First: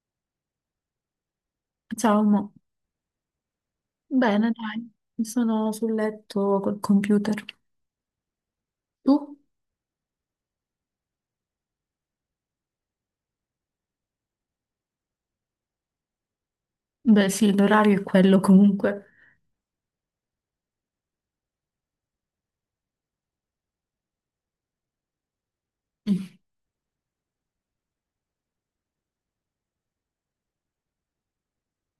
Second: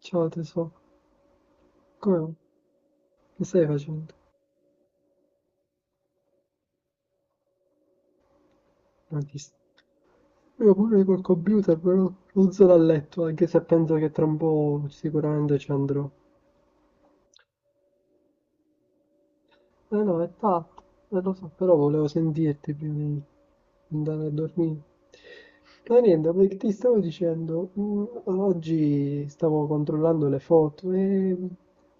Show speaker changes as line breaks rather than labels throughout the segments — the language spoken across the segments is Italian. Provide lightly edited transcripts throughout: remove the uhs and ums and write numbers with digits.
Ciao tesoro, come
Ciao,
va?
mo.
Che stai facendo?
Bene, dai, sono sul letto col computer.
Non
Tu?
ti st- Io pure col computer, però non sono a letto, anche se penso che tra un po' sicuramente ci andrò.
Beh, sì, l'orario è quello comunque.
Eh no, è tatto, lo so, però volevo sentirti prima di andare a dormire. Ma niente,
Mm.
perché ti stavo dicendo, oggi stavo controllando le foto e ho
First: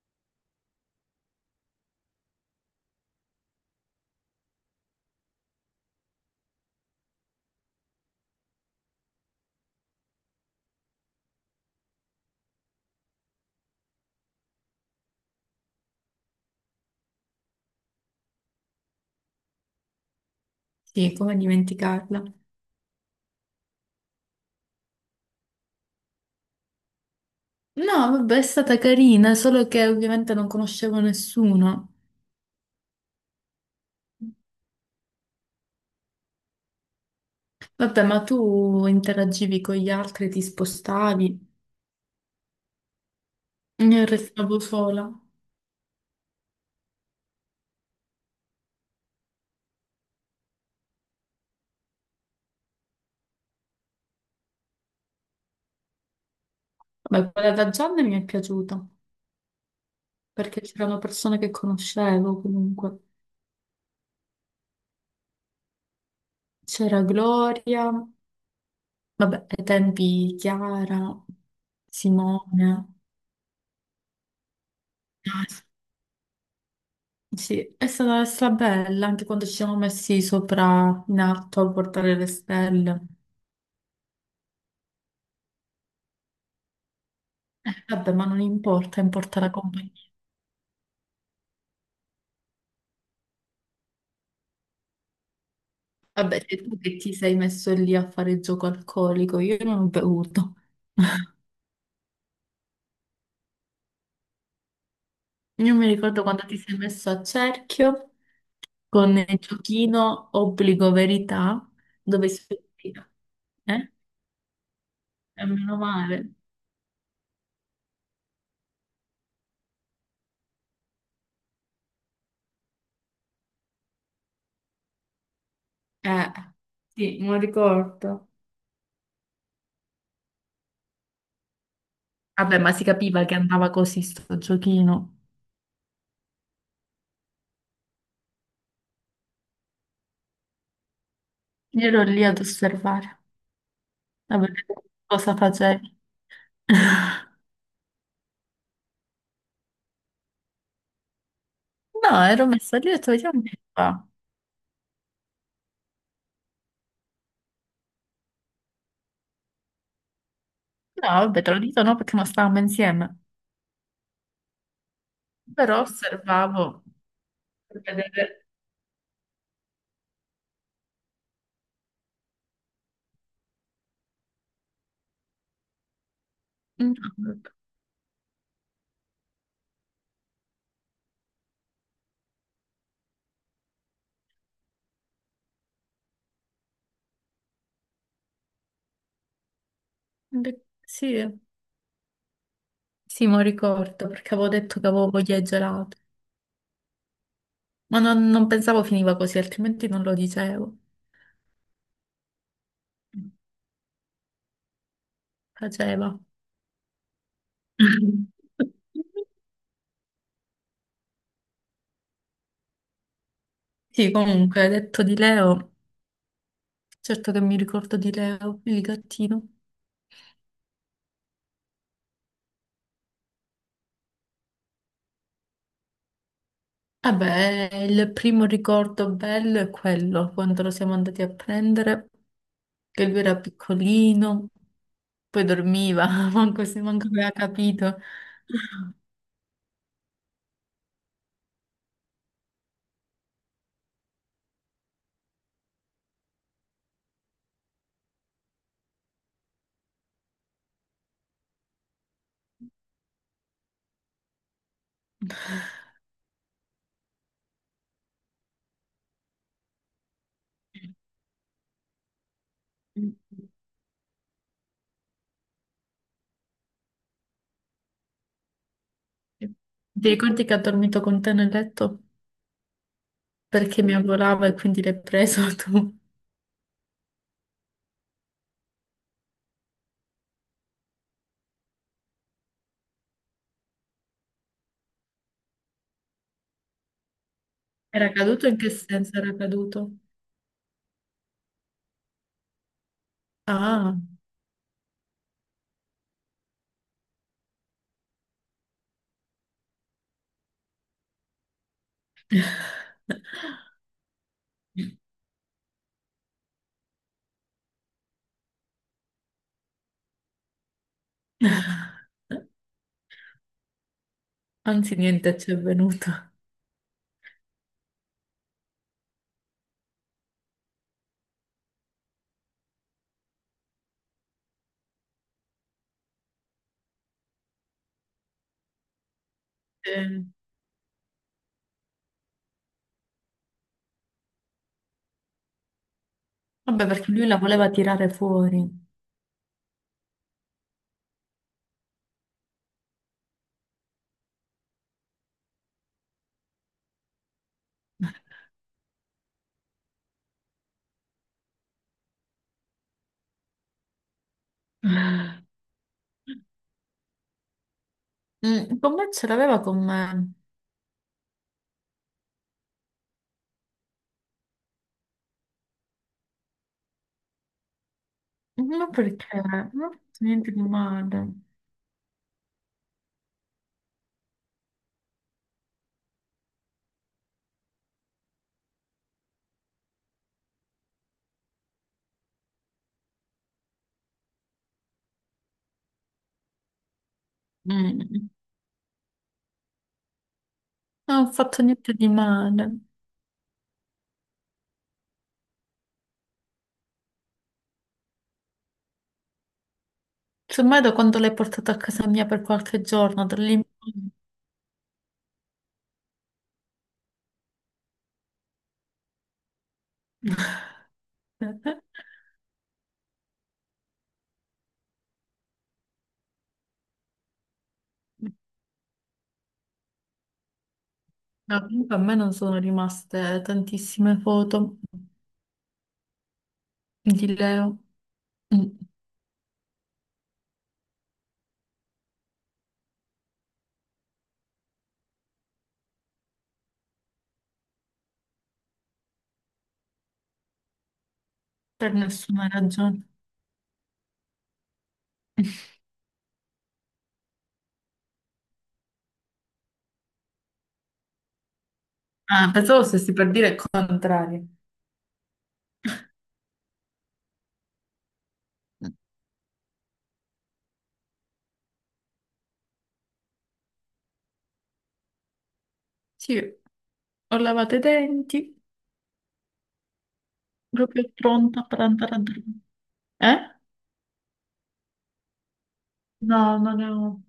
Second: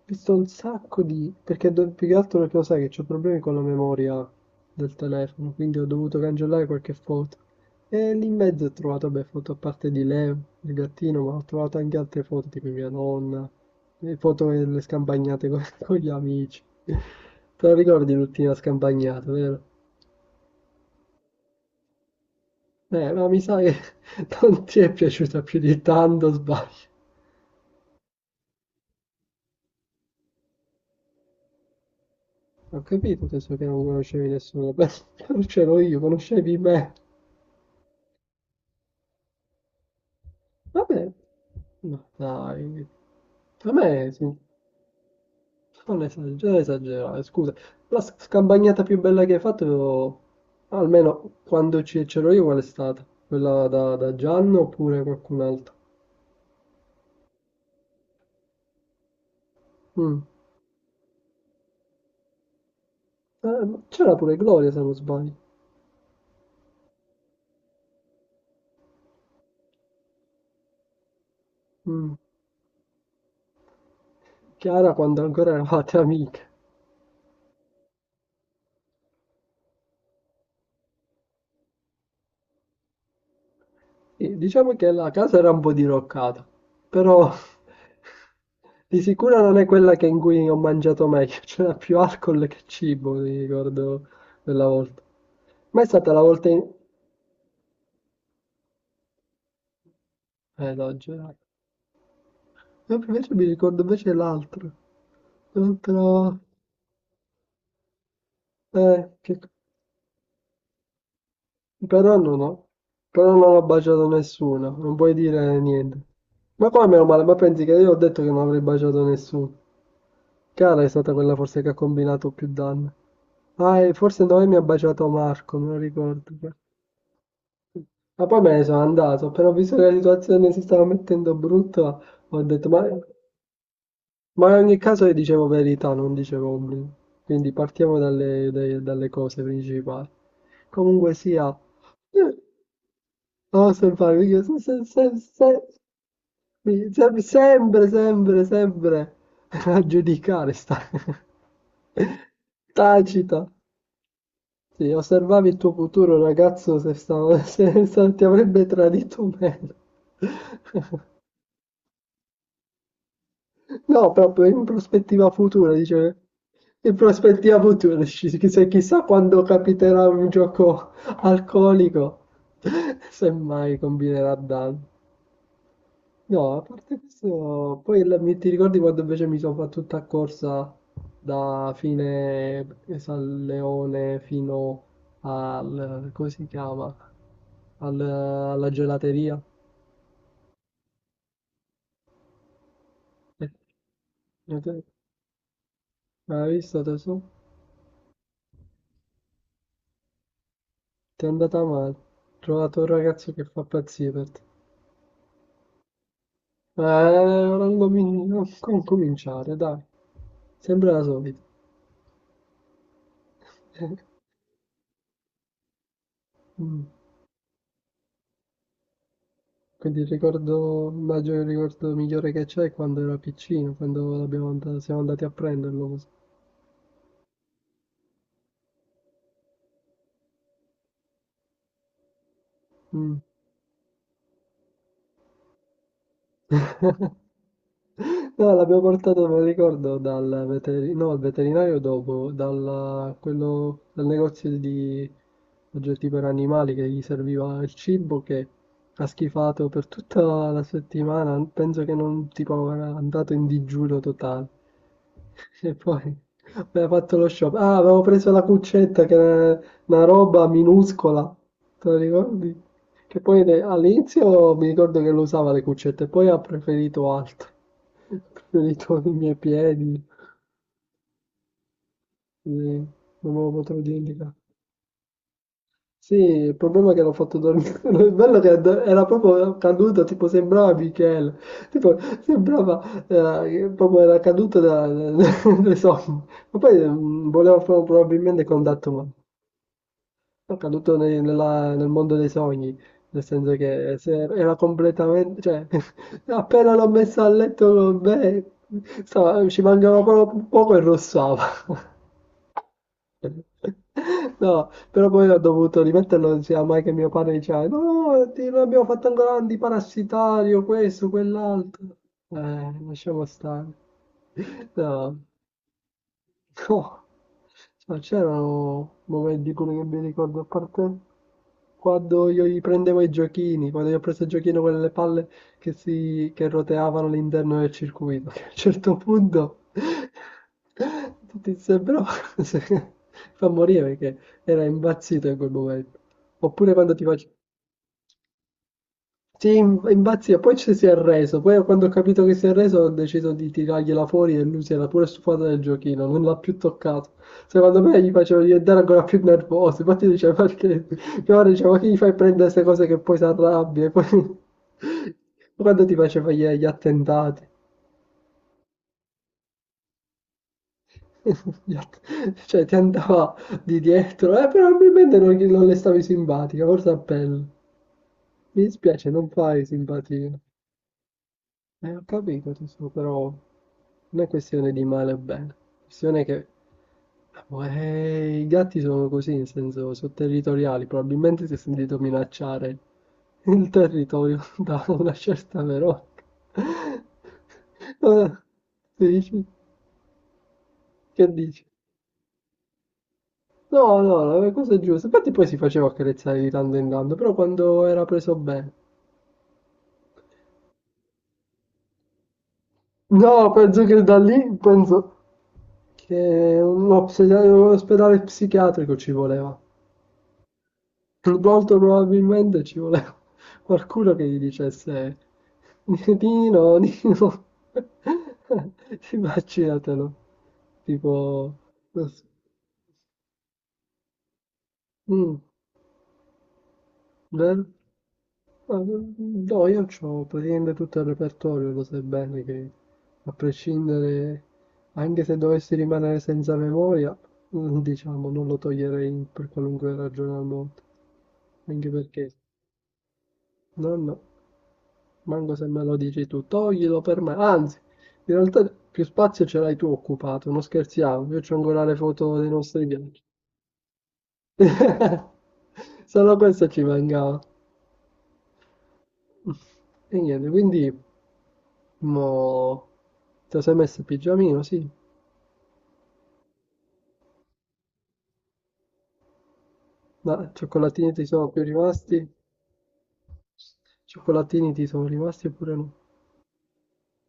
visto un sacco di... più che altro perché lo sai che ho problemi con la memoria del telefono, quindi ho dovuto cancellare qualche foto. E lì in mezzo ho trovato, beh, foto a parte di Leo, il gattino, ma ho trovato anche altre foto, tipo mia nonna, le foto delle scampagnate con, con gli amici. Te lo ricordi l'ultima scampagnata, vero?
Sì, come dimenticarla.
No, mi sa che non ti è piaciuta più di tanto, sbaglio.
No, vabbè, è stata carina, solo che ovviamente non conoscevo nessuno.
Ho capito adesso che non conoscevi nessuno, beh, conoscevo io, conoscevi me.
Vabbè, ma tu interagivi con gli altri, ti
Vabbè,
spostavi,
no, dai, a
io
me, sì,
restavo sola.
non esagerare, esagerare, scusa. La scampagnata più bella che hai fatto, almeno quando c'ero io, qual è stata? Quella da, da Gianno oppure qualcun altro?
Vabbè, quella da Gianni mi è piaciuta,
Mm.
perché c'erano persone che conoscevo comunque.
Ma c'era pure Gloria, se non sbaglio.
C'era Gloria. Vabbè, ai tempi Chiara,
Mm.
Simone,
Chiara quando ancora
ah,
eravate amiche.
sì, è stata bella anche quando ci siamo messi sopra in alto a portare le stelle.
Sì, diciamo che la casa era un po' diroccata, però
Vabbè, ma non
di
importa, importa
sicuro
la
non è
compagnia.
quella che in cui ho mangiato meglio, c'era più alcol che cibo, mi ricordo quella volta. Ma è stata la
Vabbè,
volta
sei
in...
tu che ti sei messo lì a fare gioco alcolico, io non ho bevuto.
No, girato. Invece mi ricordo invece l'altro,
Io mi ricordo
l'altro...
quando ti sei messo a cerchio con il
Che...
giochino obbligo verità,
però
dove
non
si...
ho, però non ho
Eh?
baciato nessuno, non puoi
E
dire
meno
niente.
male.
Ma come meno male, ma pensi che io ho detto che non avrei baciato nessuno? Cara è stata quella forse che ha combinato più danni. Ah, e forse Noemi mi ha baciato Marco, me lo
Eh,
ricordo.
sì, me lo
Ma
ricordo.
poi me ne sono andato, però ho visto che la situazione si stava mettendo brutta, ho
Vabbè,
detto,
ma si capiva che andava così sto
ma in ogni caso io
giochino.
dicevo verità, non dicevo obblighi. Quindi partiamo dalle, dalle cose principali. Comunque sia,
Io ero lì ad
eh,
osservare,
no, se,
a
se,
vedere
se, se,
cosa
se,
facevi.
sempre, sempre, sempre a giudicare sta
No, ero messa lì e ho detto, vediamo
tacita.
che fa. No,
Sì, osservavi il tuo futuro ragazzo se, se ti avrebbe tradito o meno.
vabbè, te lo dico no perché non stavamo insieme.
No, proprio in prospettiva futura,
Però
dice.
osservavo
In prospettiva
per
futura,
vedere.
chissà, chissà quando capiterà un gioco alcolico, se mai combinerà danno. No, a
Mm,
parte questo, poi ti ricordi quando invece mi sono fatto tutta corsa da fine San Leone fino al, come si chiama? Alla gelateria.
beh, sì, sì, me lo
E-
ricordo perché avevo
e
detto
te-
che avevo voglia di gelato.
Hai visto tesoro?
Ma non pensavo finiva così, altrimenti non lo dicevo.
Ti è andata male. Ho trovato un ragazzo che fa pazzie per te.
Faceva.
Non, cominciare, dai. Sempre la solita.
Sì, comunque, detto di Leo.
Mm.
Certo che mi ricordo di Leo, il gattino.
Quindi il ricordo, immagino il ricordo migliore che c'è è quando era piccino, quando siamo andati a prenderlo così.
Vabbè, il primo ricordo bello è quello, quando lo siamo andati a prendere, che
Mm.
lui era piccolino, poi dormiva, manco, manco aveva capito.
No, l'abbiamo portato, me lo ricordo, dal veterinario, no, al veterinario dopo, dal, quello, dal negozio di oggetti per animali che gli serviva il cibo che ha schifato per tutta la settimana, penso che non tipo era andato in digiuno totale. E poi aveva fatto lo shopping. Ah, avevo preso la cuccetta che era una roba minuscola, te lo ricordi?
Ti
Che poi all'inizio mi ricordo che lo usava le cuccette, poi ha preferito altro. Ha preferito i miei piedi,
ricordi che ha dormito con te nel letto?
quindi non me lo potrò
Perché mi
dimenticare.
avvolava e quindi l'hai preso tu.
Sì, il problema è che l'ho fatto dormire. Il bello è che era proprio caduto, tipo sembrava Michele. Tipo, sembrava, che proprio era caduto da, dai sogni. Ma poi voleva
Era
probabilmente
caduto? In che
contatto umano.
senso era caduto?
Ho caduto nel mondo dei sogni, nel senso che
Ah,
se era completamente, cioè, appena l'ho messa a letto con me, ci mancava poco e rossava. No, però poi ho dovuto rimetterlo, non sia mai che mio padre diceva, no, non abbiamo fatto ancora l'antiparasitario, questo, quell'altro. Lasciamo stare.
anzi
No.
niente ci è venuto.
No, ma c'erano momenti quelli che mi ricordo, a parte quando io gli prendevo i giochini, quando io ho preso il giochino con le palle che, si, che roteavano all'interno del circuito, che a un certo punto
Eh.
tutti sembrava fa morire perché era impazzito in quel momento. Oppure
Vabbè,
quando ti
perché lui
facevo...
la voleva tirare fuori.
Sì, impazzia, poi ci si è arreso, poi quando ho capito che si è arreso ho deciso di tirargliela fuori e lui si era pure stufato del giochino, non l'ha più toccato. Secondo me gli faceva diventare ancora più nervoso, infatti diceva perché, mia madre diceva, ma che gli fai prendere queste cose che poi si arrabbia, e poi quando ti faceva gli attentati,
Mm, con me ce l'aveva con me.
Gli att- cioè ti andava di dietro, però probabilmente non le stavi simpatica, forse a pelle. Mi
Ma
dispiace, non
perché?
fai
Non ho fatto
simpatia.
niente di male.
Ho capito, tesoro, però... Non è questione di male o bene, è questione che i gatti sono così, nel senso, sono territoriali, probabilmente si è sentito minacciare il territorio da una certa Veronica. Eh,
Mm.
Dici?
Non ho
Che
fatto
dici?
niente di male.
No, no, no, le cose giuste. Infatti poi si faceva accarezzare di tanto in tanto, però quando era preso bene.
Semmai da quando l'hai portato a casa mia per qualche giorno, da
No,
lì in
penso che
poi.
da lì, penso che un ospedale psichiatrico ci voleva. Molto probabilmente ci voleva qualcuno che gli dicesse: Nino, Nino, immaginatelo, tipo,
No, comunque a
non
me
so,
non sono rimaste tantissime foto
mm,
di
vero?
Leo. Mm,
Ma, no, io ho praticamente tutto il repertorio, lo sai bene che a prescindere, anche se dovessi rimanere senza memoria, diciamo, non lo toglierei per qualunque ragione al mondo, anche
per
perché,
nessuna ragione.
no, no. Manco se me lo dici tu, toglilo per me. Anzi, in realtà più spazio ce l'hai tu occupato, non scherziamo. Io c'ho ancora le foto dei
Ah, pensavo
nostri
stessi
viaggi.
per dire il contrario.
Solo questo ci mancava. E niente, quindi mo ti sei messo il pigiamino, sì.
Sì, ho lavato i denti,
Ma
proprio
cioccolatini ti sono più
pronta per andare a
rimasti?
dormire. Eh?
Cioccolatini ti sono rimasti oppure no?
No, non ne ho.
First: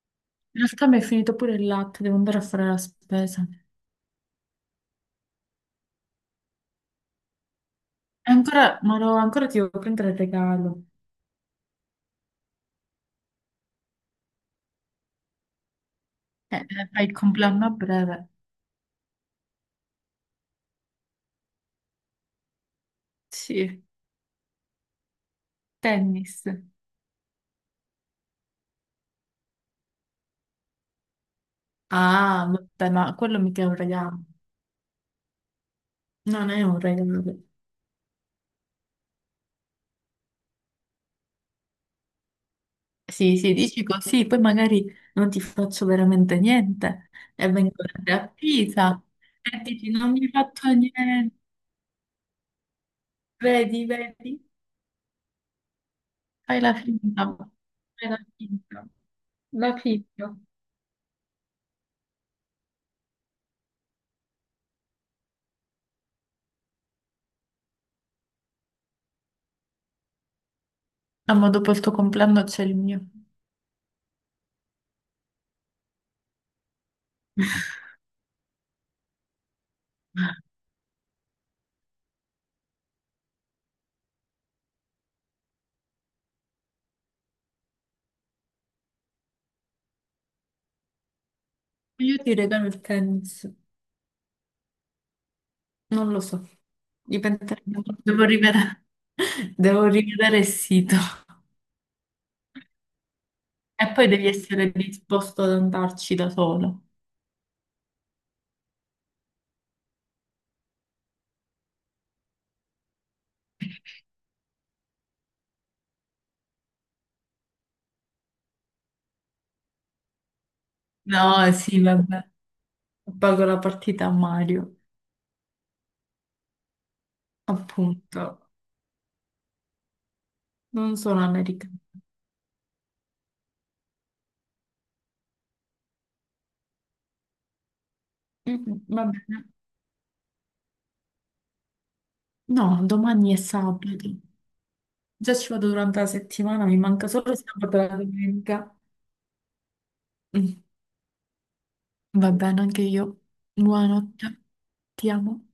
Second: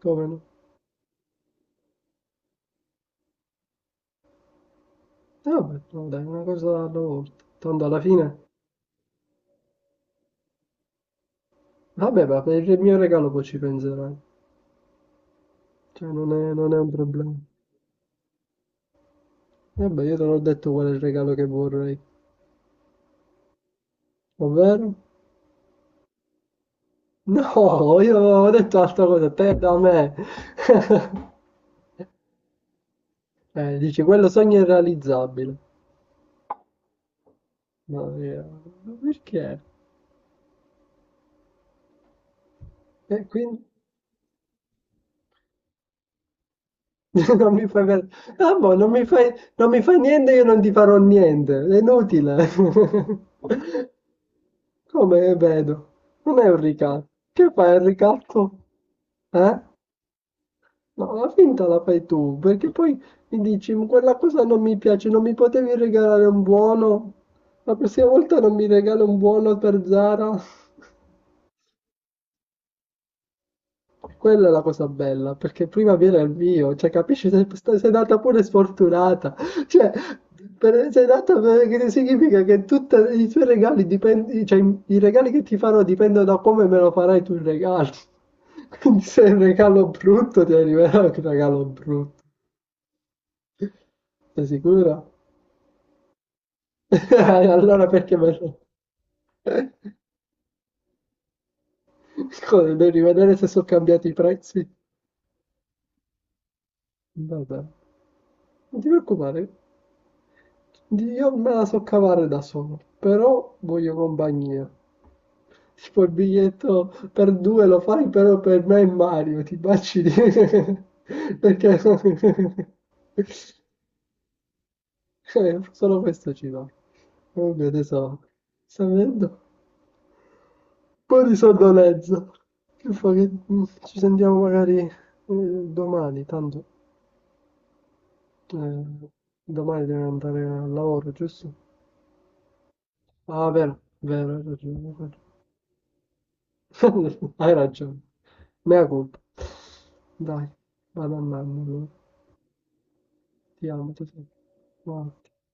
Come no?
In realtà mi è finito pure il latte, devo andare a fare la spesa.
E vabbè, no, dai, una cosa alla volta. Tanto alla
E
fine,
ancora, ma no, ancora ti devo prendere il regalo.
vabbè, ma per il mio regalo poi ci penserai. Cioè, non è un
Fai il
problema.
compleanno a breve.
Vabbè, io te l'ho detto qual è il regalo che vorrei.
Sì.
Ovvero?
Tennis.
No, io ho detto altra cosa, te da me.
Ah, vabbè, ma quello mica è un
Dici,
regalo.
quello sogno è irrealizzabile.
Non è un regalo.
Ma perché? E
Sì, sì,
quindi
dici così, poi magari non ti faccio veramente niente e
non mi
vengo
fai
da
per...
te a
Ah, boh, non
Pisa
mi fai...
e
non mi
dici
fai
non mi hai
niente, io non ti
fatto
farò
niente,
niente. È inutile.
vedi, vedi.
Come vedo? Non è
Fai
un
la
ricatto.
finta,
Che fai, il
fai la
ricatto?
finta.
Eh?
La figlio.
No, la finta la fai tu, perché poi mi dici, "Ma quella cosa non mi piace, non mi potevi regalare un buono? La prossima volta non mi regalo un buono per Zara?"
Ah, ma dopo il tuo compleanno c'è il mio.
Quella è la cosa bella, perché prima viene il mio, cioè capisci, sei, sei nata pure sfortunata, cioè per, sei nata perché significa che tutti i tuoi regali dipendono, cioè i regali che ti farò dipendono da come me lo farai tu il regalo, quindi se è un regalo brutto ti arriverà un regalo
Io
brutto,
ti regalo il tennis.
sei sicura?
Non lo so. Diventerà
Allora
molto.
perché
Devo
me lo...
rivedere, devo rivedere il sito.
Scusa, devo rivedere se sono
E
cambiati
poi
i
devi
prezzi.
essere disposto ad andarci da solo.
Vabbè, non ti preoccupare, io me la so cavare da solo, però voglio compagnia. Tipo il biglietto per due lo fai, però per me e Mario, ti baci di...
No,
Perché...
sì, vabbè. Pago la partita a Mario,
Solo questo ci va. Comunque adesso
appunto.
sta vedendo un
Non
po'
sono
di
americana.
sonnolenza. Che fa che- Ci sentiamo magari domani, tanto...
Mm, mm,
Eh,
va bene.
domani devi andare al lavoro, giusto?
No, domani è
Ah, vero,
sabato.
vero, hai ragione.
Già ci vado durante la settimana, mi manca
Vero.
solo
Hai
sabato e la
ragione.
domenica.
Mea colpa. Dai,
Mm,
vado andando. Allora.
va bene, anche io.
Ti amo, tesoro.
Buonanotte,
Ciao.
ti amo.